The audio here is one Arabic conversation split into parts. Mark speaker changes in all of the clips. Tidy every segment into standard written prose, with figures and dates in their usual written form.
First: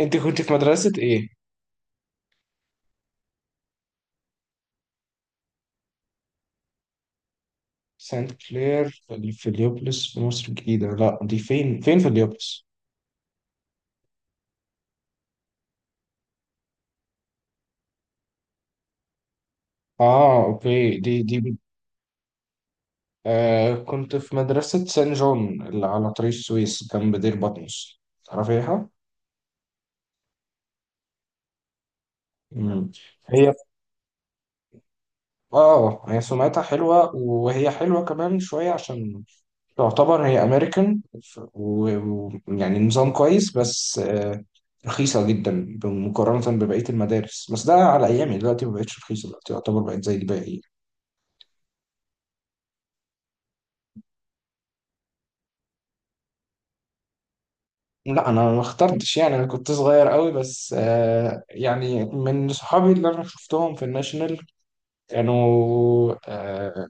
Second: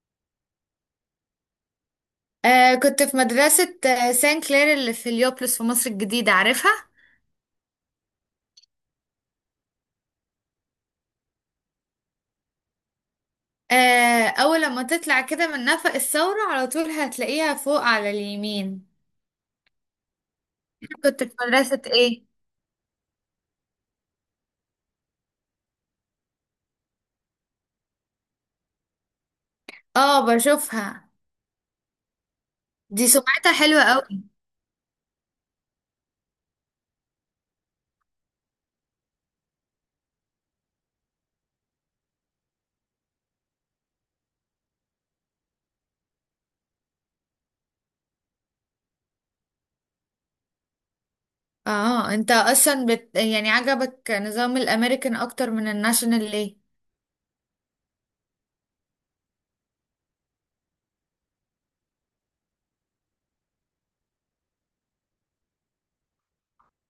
Speaker 1: انت كنت في مدرسة ايه؟
Speaker 2: كنت في مدرسة سان كلير اللي في اليوبلس في مصر الجديدة، عارفها؟
Speaker 1: سانت كلير في اليوبلس في مصر الجديدة، لا دي فين؟ فين في اليوبلس؟
Speaker 2: آه، أول لما تطلع كده من نفق الثورة على طول هتلاقيها فوق على اليمين.
Speaker 1: اه اوكي دي
Speaker 2: كنت في
Speaker 1: دي
Speaker 2: مدرسة إيه؟
Speaker 1: آه كنت في مدرسة سان جون اللي على طريق السويس جنب دير بطمس، تعرفيها؟
Speaker 2: آه، بشوفها.
Speaker 1: مم.
Speaker 2: دي
Speaker 1: هي
Speaker 2: سمعتها حلوة قوي.
Speaker 1: اه هي سمعتها حلوة، وهي حلوة كمان شوية عشان تعتبر هي امريكان، ويعني نظام كويس، بس رخيصة جدا مقارنة ببقية المدارس. بس ده على أيامي، دلوقتي مبقتش رخيصة، دلوقتي يعتبر بقت زي الباقي.
Speaker 2: آه، أنت أصلا يعني عجبك نظام الأمريكان أكتر من الناشونال ليه؟
Speaker 1: لا أنا ما اخترتش، يعني أنا كنت صغير قوي، بس يعني من صحابي اللي أنا شفتهم في الناشونال كانوا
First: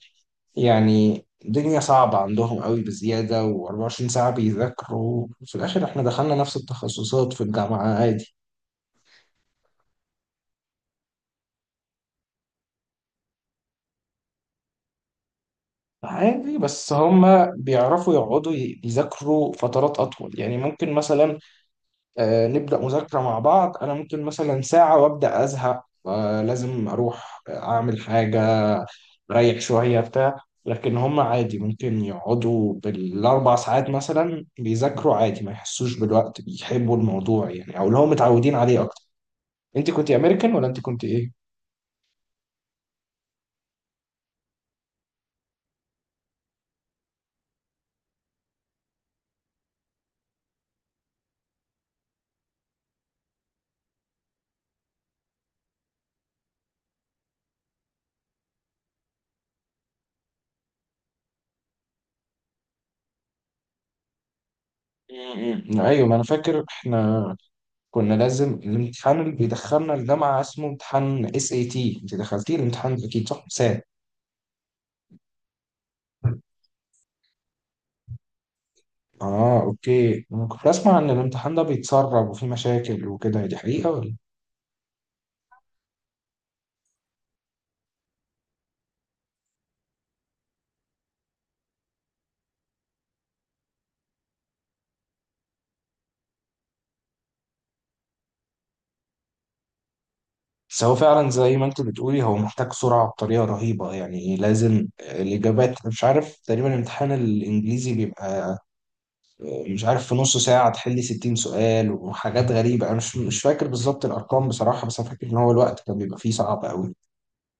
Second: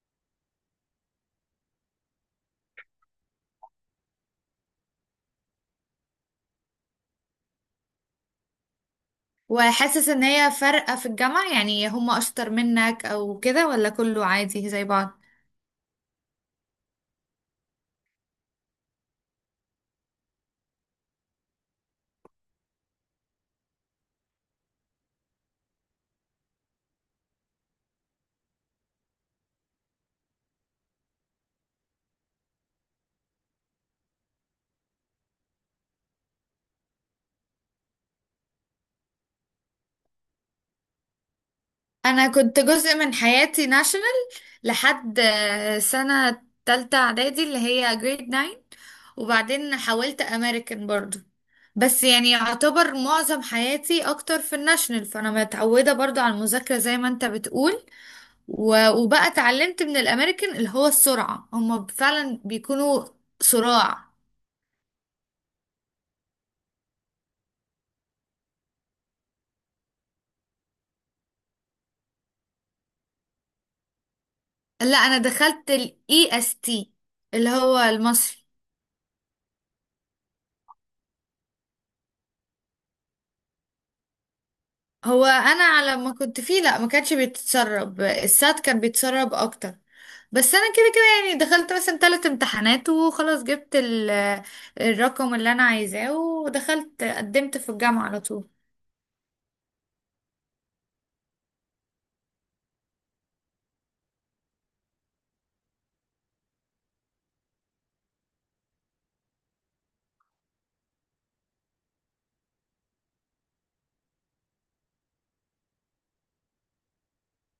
Speaker 1: يعني الدنيا صعبة عندهم قوي بزيادة، و24 ساعة بيذاكروا. في الآخر إحنا دخلنا نفس التخصصات في الجامعة عادي.
Speaker 2: وحاسس إن هي فارقة في الجامعة، يعني هم أشطر منك أو كده ولا كله عادي زي بعض؟
Speaker 1: عادي، بس هما بيعرفوا يقعدوا يذاكروا فترات أطول. يعني ممكن مثلا نبدأ مذاكرة مع بعض، أنا ممكن مثلا ساعة وأبدأ أزهق، لازم أروح أعمل حاجة، ريح شوية بتاع. لكن هما عادي ممكن يقعدوا بالأربع ساعات مثلا بيذاكروا عادي، ما يحسوش بالوقت، بيحبوا الموضوع يعني، أو اللي هم متعودين عليه أكتر. أنت كنت أمريكان ولا أنت كنت إيه؟
Speaker 2: انا كنت جزء من حياتي ناشونال لحد سنة تالتة اعدادي اللي هي جريد 9، وبعدين حولت امريكان برضو. بس يعني يعتبر معظم حياتي اكتر في الناشونال، فانا متعودة برضو على المذاكرة زي ما انت بتقول. وبقى اتعلمت من الامريكان اللي هو السرعة، هما فعلا بيكونوا صراع.
Speaker 1: م- م. أيوة ما أنا فاكر إحنا كنا لازم الامتحان اللي بيدخلنا الجامعة اسمه امتحان اس اي تي، انت دخلتيه الامتحان ده اكيد، صح؟ سات.
Speaker 2: لا انا دخلت الاي اس تي، اللي هو المصري.
Speaker 1: اه اوكي، انا كنت اسمع ان الامتحان ده بيتسرب وفي مشاكل وكده، دي حقيقة ولا؟
Speaker 2: هو انا على ما كنت فيه لا ما كانش بيتسرب، السات كان بيتسرب اكتر. بس انا كده كده يعني دخلت مثلا 3 امتحانات وخلاص، جبت الرقم اللي انا عايزاه، ودخلت قدمت في الجامعة على طول.
Speaker 1: بس هو فعلا زي ما انت بتقولي هو محتاج سرعة بطريقة رهيبة. يعني لازم الإجابات، أنا مش عارف، تقريبا الامتحان الإنجليزي بيبقى مش عارف في نص ساعة تحلي 60 سؤال وحاجات غريبة. أنا مش فاكر بالظبط الأرقام بصراحة، بس أنا فاكر إن هو الوقت كان بيبقى فيه صعب أوي.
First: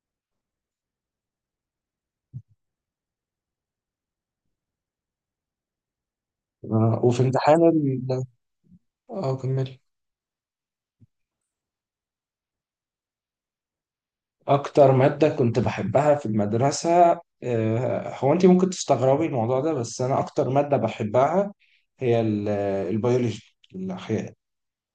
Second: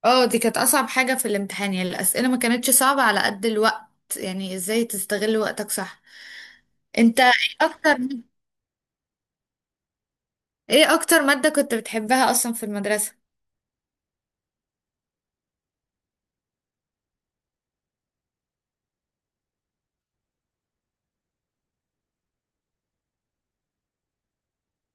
Speaker 2: اه دي كانت اصعب حاجة في الامتحان، يعني الاسئلة ما كانتش صعبة على قد الوقت، يعني ازاي تستغل وقتك صح. انت
Speaker 1: وفي
Speaker 2: ايه
Speaker 1: امتحان
Speaker 2: اكتر
Speaker 1: ال... اه كمل.
Speaker 2: ايه اكتر مادة كنت بتحبها اصلا في المدرسة؟
Speaker 1: أكتر مادة كنت بحبها في المدرسة هو أنت ممكن تستغربي الموضوع ده، بس أنا أكتر مادة بحبها هي البيولوجي، الأحياء.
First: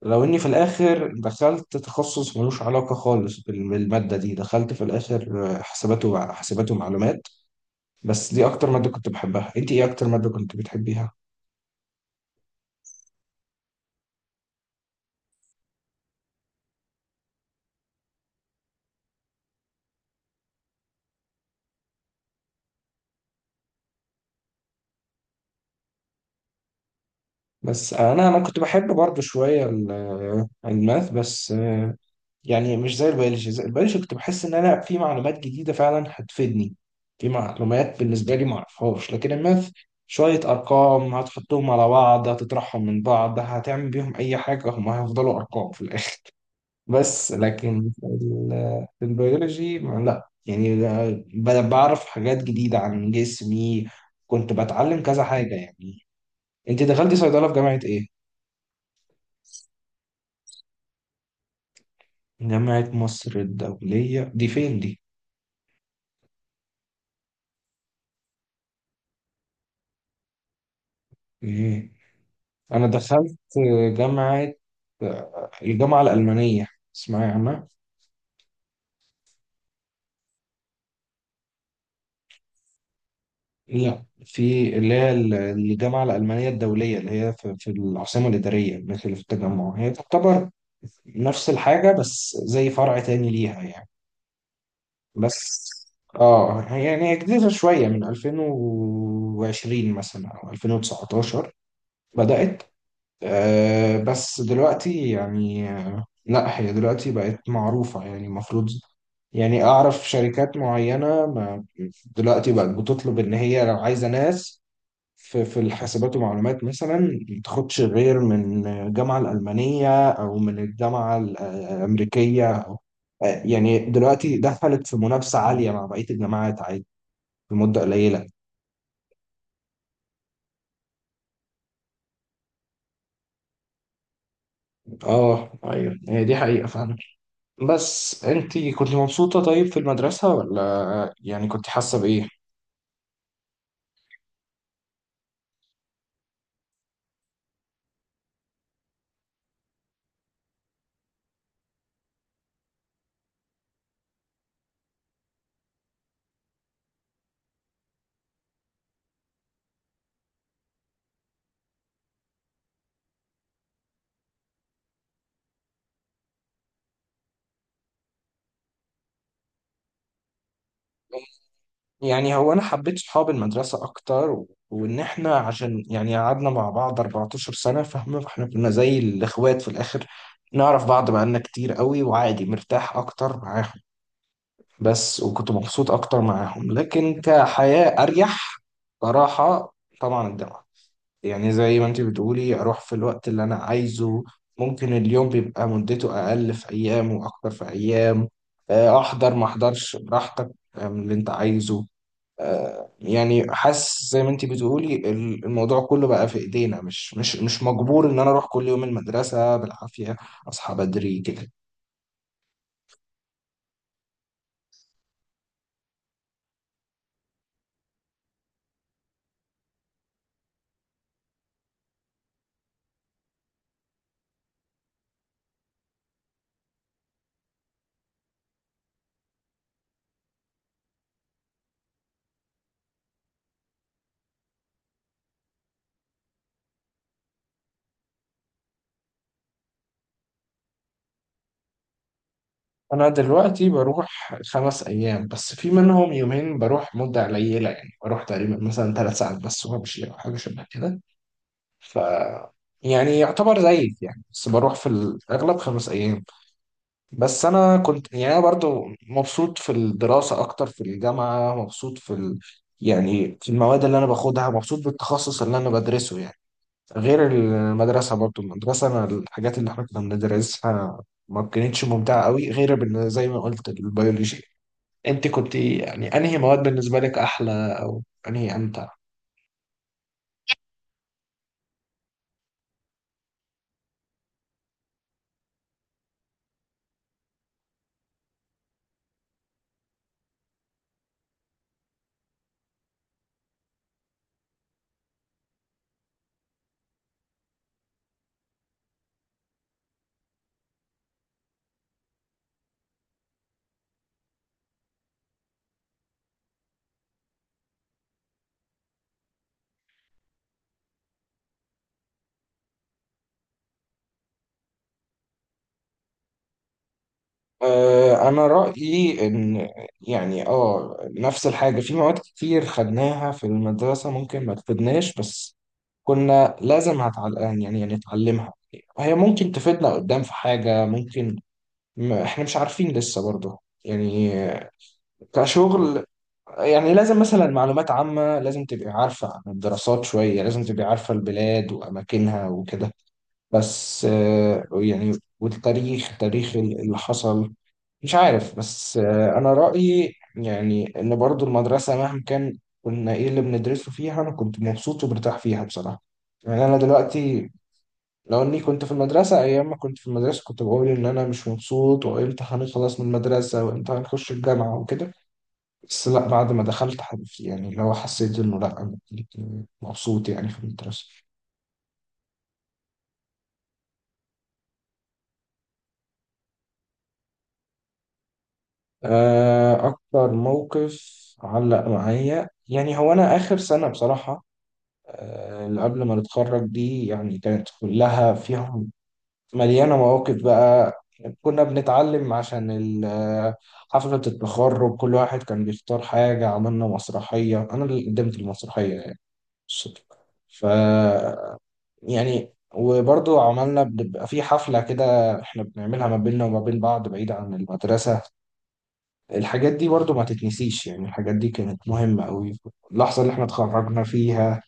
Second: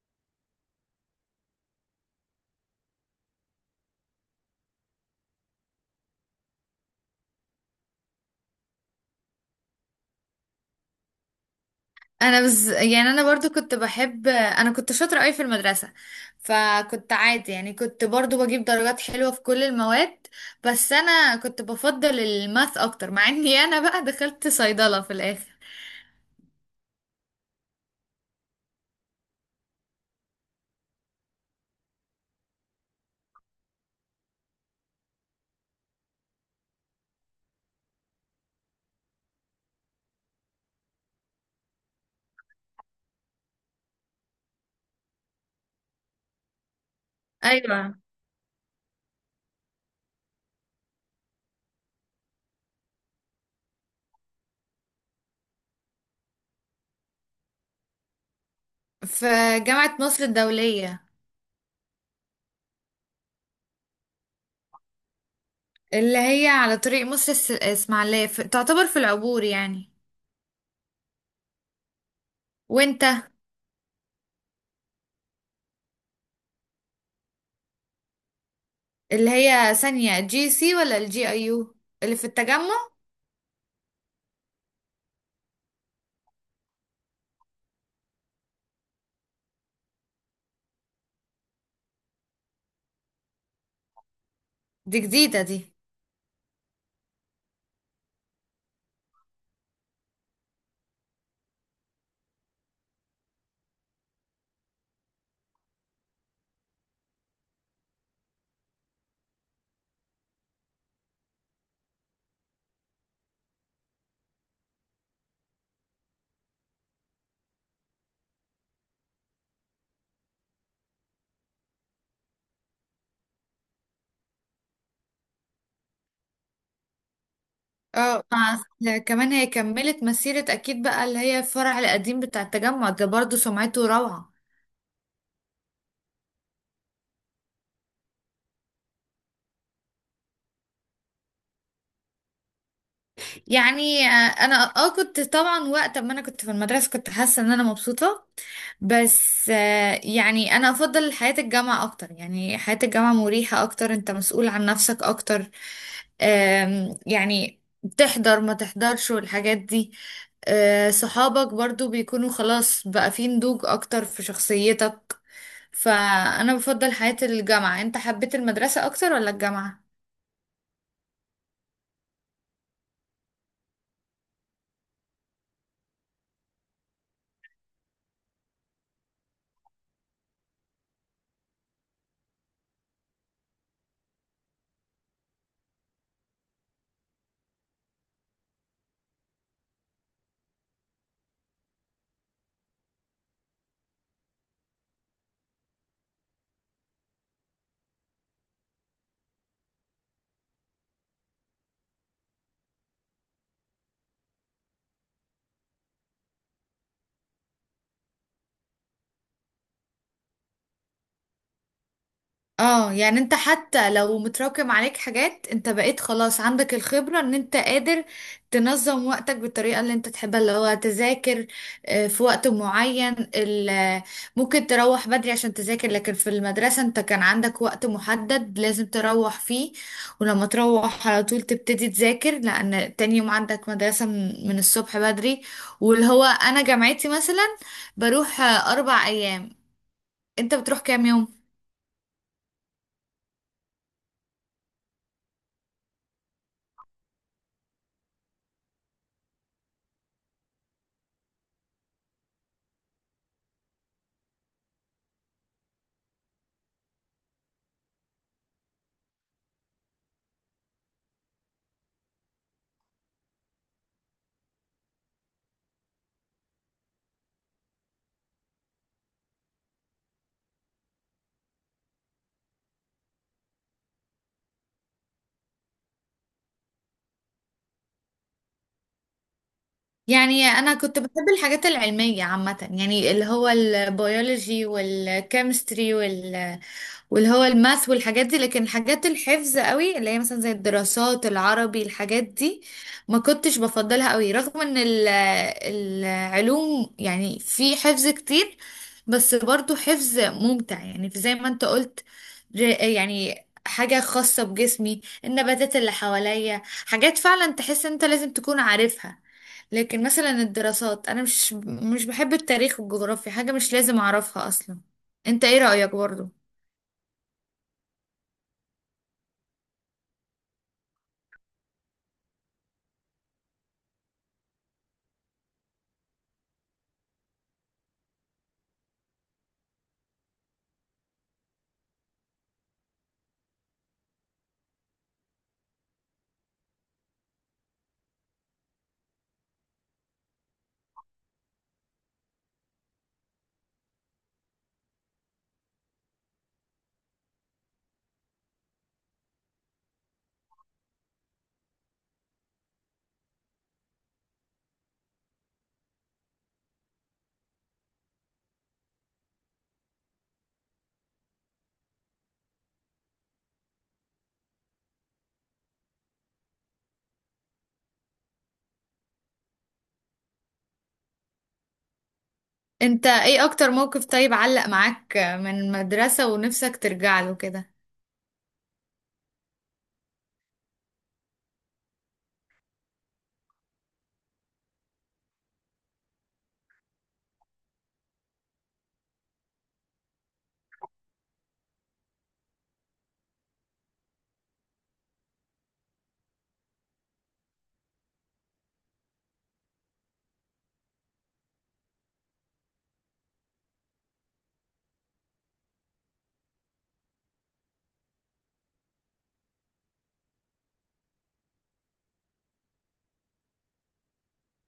Speaker 1: لو إني في الآخر دخلت تخصص ملوش علاقة خالص بالمادة دي، دخلت في الآخر حسابات حسابات ومعلومات. بس دي أكتر مادة كنت بحبها. أنت إيه أكتر مادة كنت بتحبيها؟
Speaker 2: انا بس يعني انا برضو كنت بحب، انا كنت شاطره قوي في المدرسه، فكنت عادي يعني كنت برضو بجيب درجات حلوه في كل المواد. بس انا كنت بفضل الماث اكتر، مع اني انا بقى دخلت صيدله في الاخر.
Speaker 1: بس أنا كنت بحب برضه شوية الماث، بس يعني مش زي البيولوجي. زي البيولوجي كنت بحس ان انا في معلومات جديده فعلا هتفيدني، في معلومات بالنسبه لي ما اعرفهاش. لكن الماث شويه ارقام هتحطهم على بعض، هتطرحهم من بعض، هتعمل بيهم اي حاجه هم هيفضلوا ارقام في الاخر. بس
Speaker 2: ايوه،
Speaker 1: لكن في في البيولوجي لا، يعني بعرف حاجات جديده عن جسمي، كنت بتعلم كذا حاجه يعني. انت دخلتي صيدله في جامعه ايه؟
Speaker 2: في جامعه مصر الدوليه.
Speaker 1: جامعه مصر الدوليه دي فين دي؟
Speaker 2: اللي هي على طريق مصر الاسماعيليه، في... تعتبر في العبور يعني.
Speaker 1: ايه؟ أنا
Speaker 2: وانت؟
Speaker 1: دخلت جامعة، الجامعة الألمانية، اسمها عنها.
Speaker 2: اللي هي ثانيه جي سي ولا الجي اي يو، اللي في التجمع؟
Speaker 1: لا في اللي هي الجامعة الألمانية الدولية اللي هي في العاصمة الإدارية، مش اللي في التجمع. هي تعتبر نفس الحاجة، بس زي فرع تاني ليها يعني.
Speaker 2: دي جديده دي.
Speaker 1: بس اه يعني هي جديدة شوية، من 2020 مثلا أو 2019 بدأت. آه بس دلوقتي يعني، لا هي دلوقتي بقت معروفة، يعني المفروض، يعني أعرف شركات معينة، ما دلوقتي بقت بتطلب إن هي لو عايزة ناس في الحاسبات ومعلومات مثلا، ما تاخدش غير من الجامعة الألمانية أو من الجامعة الأمريكية أو، يعني دلوقتي دخلت في منافسة عالية مع بقية الجامعات عادي، في مدة
Speaker 2: اه
Speaker 1: قليلة.
Speaker 2: كمان هي كملت مسيرة اكيد بقى، اللي هي الفرع القديم بتاع التجمع ده، برضو سمعته روعة.
Speaker 1: اه ايوه، هي دي حقيقة فعلا. بس انتي كنت مبسوطة طيب في المدرسة، ولا يعني كنت حاسة بإيه؟
Speaker 2: يعني انا كنت طبعا وقت ما انا كنت في المدرسه كنت حاسه ان انا مبسوطه. بس يعني انا افضل حياه الجامعه اكتر، يعني حياه الجامعه مريحه اكتر، انت مسؤول عن نفسك اكتر. يعني تحضر ما تحضرش والحاجات دي. صحابك برضو بيكونوا خلاص بقى في نضوج اكتر في شخصيتك. فانا بفضل حياه الجامعه. انت حبيت المدرسه اكتر ولا الجامعه؟
Speaker 1: يعني هو انا حبيت صحاب المدرسه اكتر، وان احنا عشان يعني قعدنا مع بعض 14 سنه، فاهمه؟ فاحنا كنا زي الاخوات في الاخر، نعرف بعض بقالنا كتير قوي، وعادي مرتاح اكتر معاهم. بس وكنت مبسوط اكتر معاهم، لكن كحياه اريح صراحه، طبعا الجامعه يعني زي ما انت بتقولي، اروح في الوقت اللي انا عايزه. ممكن اليوم بيبقى مدته اقل في ايام واكتر في ايام. احضر ما احضرش براحتك، من اللي انت عايزه. يعني حاسس زي ما انت بتقولي الموضوع كله بقى في ايدينا. مش مجبور ان انا اروح كل يوم المدرسة بالعافية، اصحى بدري كده.
Speaker 2: اه يعني انت حتى لو متراكم عليك حاجات انت بقيت خلاص عندك الخبرة ان انت قادر تنظم وقتك بالطريقة اللي انت تحبها، اللي هو تذاكر في وقت معين، ممكن تروح بدري عشان تذاكر، لكن في المدرسة انت كان عندك وقت محدد لازم تروح فيه. ولما تروح على طول تبتدي تذاكر لان تاني يوم عندك مدرسة من الصبح بدري. واللي هو انا جامعتي مثلا بروح 4 ايام. انت بتروح كام يوم؟
Speaker 1: انا دلوقتي بروح خمس ايام، بس في منهم يومين بروح مدة قليلة. يعني بروح تقريبا مثلا ثلاث ساعات بس وامشي او حاجة شبه كده. ف يعني يعتبر زيك يعني، بس بروح في الاغلب خمس ايام. بس انا كنت يعني، انا برضو مبسوط في الدراسه اكتر في الجامعه، مبسوط في ال... يعني في المواد اللي انا باخدها، مبسوط بالتخصص اللي انا بدرسه يعني، غير المدرسه. برضو المدرسه انا، الحاجات اللي احنا كنا بندرسها ما كانتش ممتعه قوي، غير زي ما قلت البيولوجي. انت كنت يعني انهي مواد بالنسبه لك احلى او انهي امتع؟
Speaker 2: يعني انا كنت بحب الحاجات العلميه عامه، يعني اللي هو البيولوجي والكيمستري واللي هو الماث والحاجات دي. لكن الحاجات الحفظ قوي اللي هي مثلا زي الدراسات العربي، الحاجات دي ما كنتش بفضلها قوي، رغم ان العلوم يعني في حفظ كتير، بس برضو حفظ ممتع يعني زي ما انت قلت. يعني حاجة خاصة بجسمي، النباتات اللي حواليا، حاجات فعلا تحس انت لازم تكون عارفها. لكن مثلا الدراسات انا مش بحب التاريخ والجغرافيا، حاجة مش لازم اعرفها اصلا. انت ايه رأيك برضو؟
Speaker 1: أنا رأيي إن يعني آه نفس الحاجة، في مواد كتير خدناها في المدرسة ممكن ما تفيدناش، بس كنا لازم يعني يعني نتعلمها. هي ممكن تفيدنا قدام في حاجة ممكن، م... إحنا مش عارفين لسه برضه، يعني كشغل يعني. لازم مثلا معلومات عامة لازم تبقي عارفة عن الدراسات شوية، لازم تبقي عارفة البلاد وأماكنها وكده. بس يعني والتاريخ، تاريخ اللي حصل، مش عارف. بس انا رأيي يعني ان برضو المدرسة مهما كان كنا ايه اللي بندرسه فيها انا كنت مبسوط ومرتاح فيها بصراحة. يعني انا دلوقتي لو اني كنت في المدرسة، ايام ما كنت في المدرسة كنت بقول ان انا مش مبسوط، وامتى هنخلص من المدرسة وامتى هنخش الجامعة وكده. بس لا، بعد ما دخلت يعني لو حسيت انه لا انا مبسوط يعني في المدرسة.
Speaker 2: انت ايه اكتر موقف طيب علق معاك من المدرسة ونفسك ترجع له كده؟
Speaker 1: اكتر موقف علق معايا، يعني هو انا اخر سنة بصراحة، اللي قبل ما نتخرج دي، يعني كانت كلها فيهم، مليانة مواقف بقى. كنا بنتعلم عشان حفلة التخرج، كل واحد كان بيختار حاجة، عملنا مسرحية، أنا اللي قدمت المسرحية يعني، الصدفة. ف يعني وبرضو عملنا بنبقى في حفلة كده احنا بنعملها ما بيننا وما بين بعض بعيد عن المدرسة. الحاجات دي برضو ما تتنسيش، يعني الحاجات دي كانت مهمة قوي، اللحظة اللي احنا اتخرجنا فيها،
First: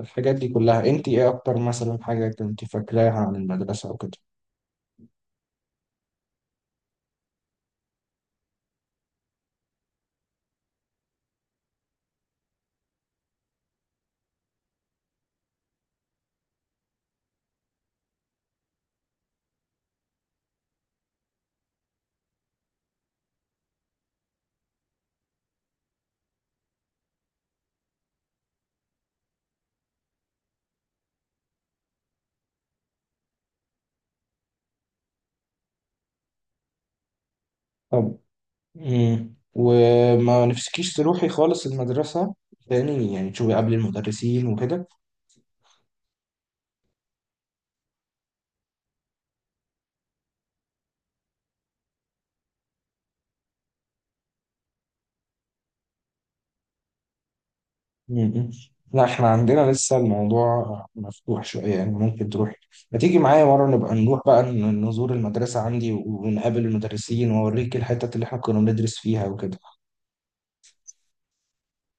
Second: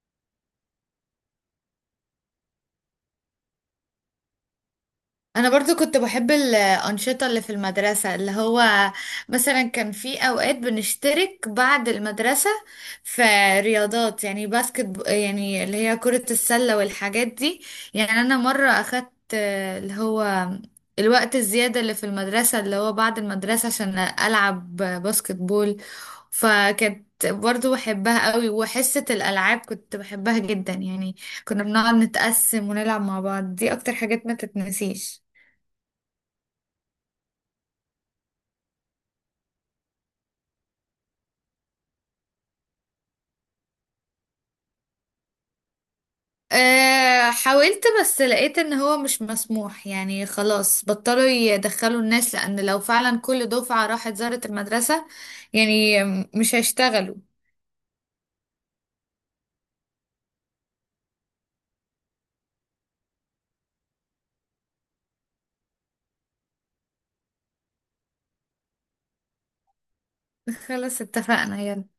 Speaker 1: الحاجات دي كلها. انت ايه اكتر مثلا حاجة كنت فاكراها عن المدرسة او كده؟
Speaker 2: انا برضو كنت بحب الانشطه اللي في المدرسه، اللي هو مثلا كان في اوقات بنشترك بعد المدرسه في رياضات، يعني يعني اللي هي كره السله والحاجات دي. يعني انا مره اخدت اللي هو الوقت الزياده اللي في المدرسه اللي هو بعد المدرسه عشان العب باسكت بول. فكانت برضو بحبها قوي، وحصه الالعاب كنت بحبها جدا يعني. كنا بنقعد نتقسم ونلعب مع بعض، دي اكتر حاجات ما تتنسيش.
Speaker 1: طب مم. وما نفسكيش تروحي خالص المدرسة تاني يعني، تشوفي قبل المدرسين وكده؟
Speaker 2: أه حاولت، بس لقيت ان هو مش مسموح، يعني خلاص بطلوا يدخلوا الناس، لان لو فعلا كل دفعة راحت زارت المدرسة يعني مش هيشتغلوا.
Speaker 1: مم. لا احنا عندنا لسه الموضوع مفتوح شوية، يعني ممكن تروحي، ما تيجي معايا مرة نبقى نروح بقى نزور المدرسة عندي ونقابل المدرسين واوريك الحتت اللي احنا كنا بندرس فيها وكده.
Speaker 2: خلاص اتفقنا، يلا.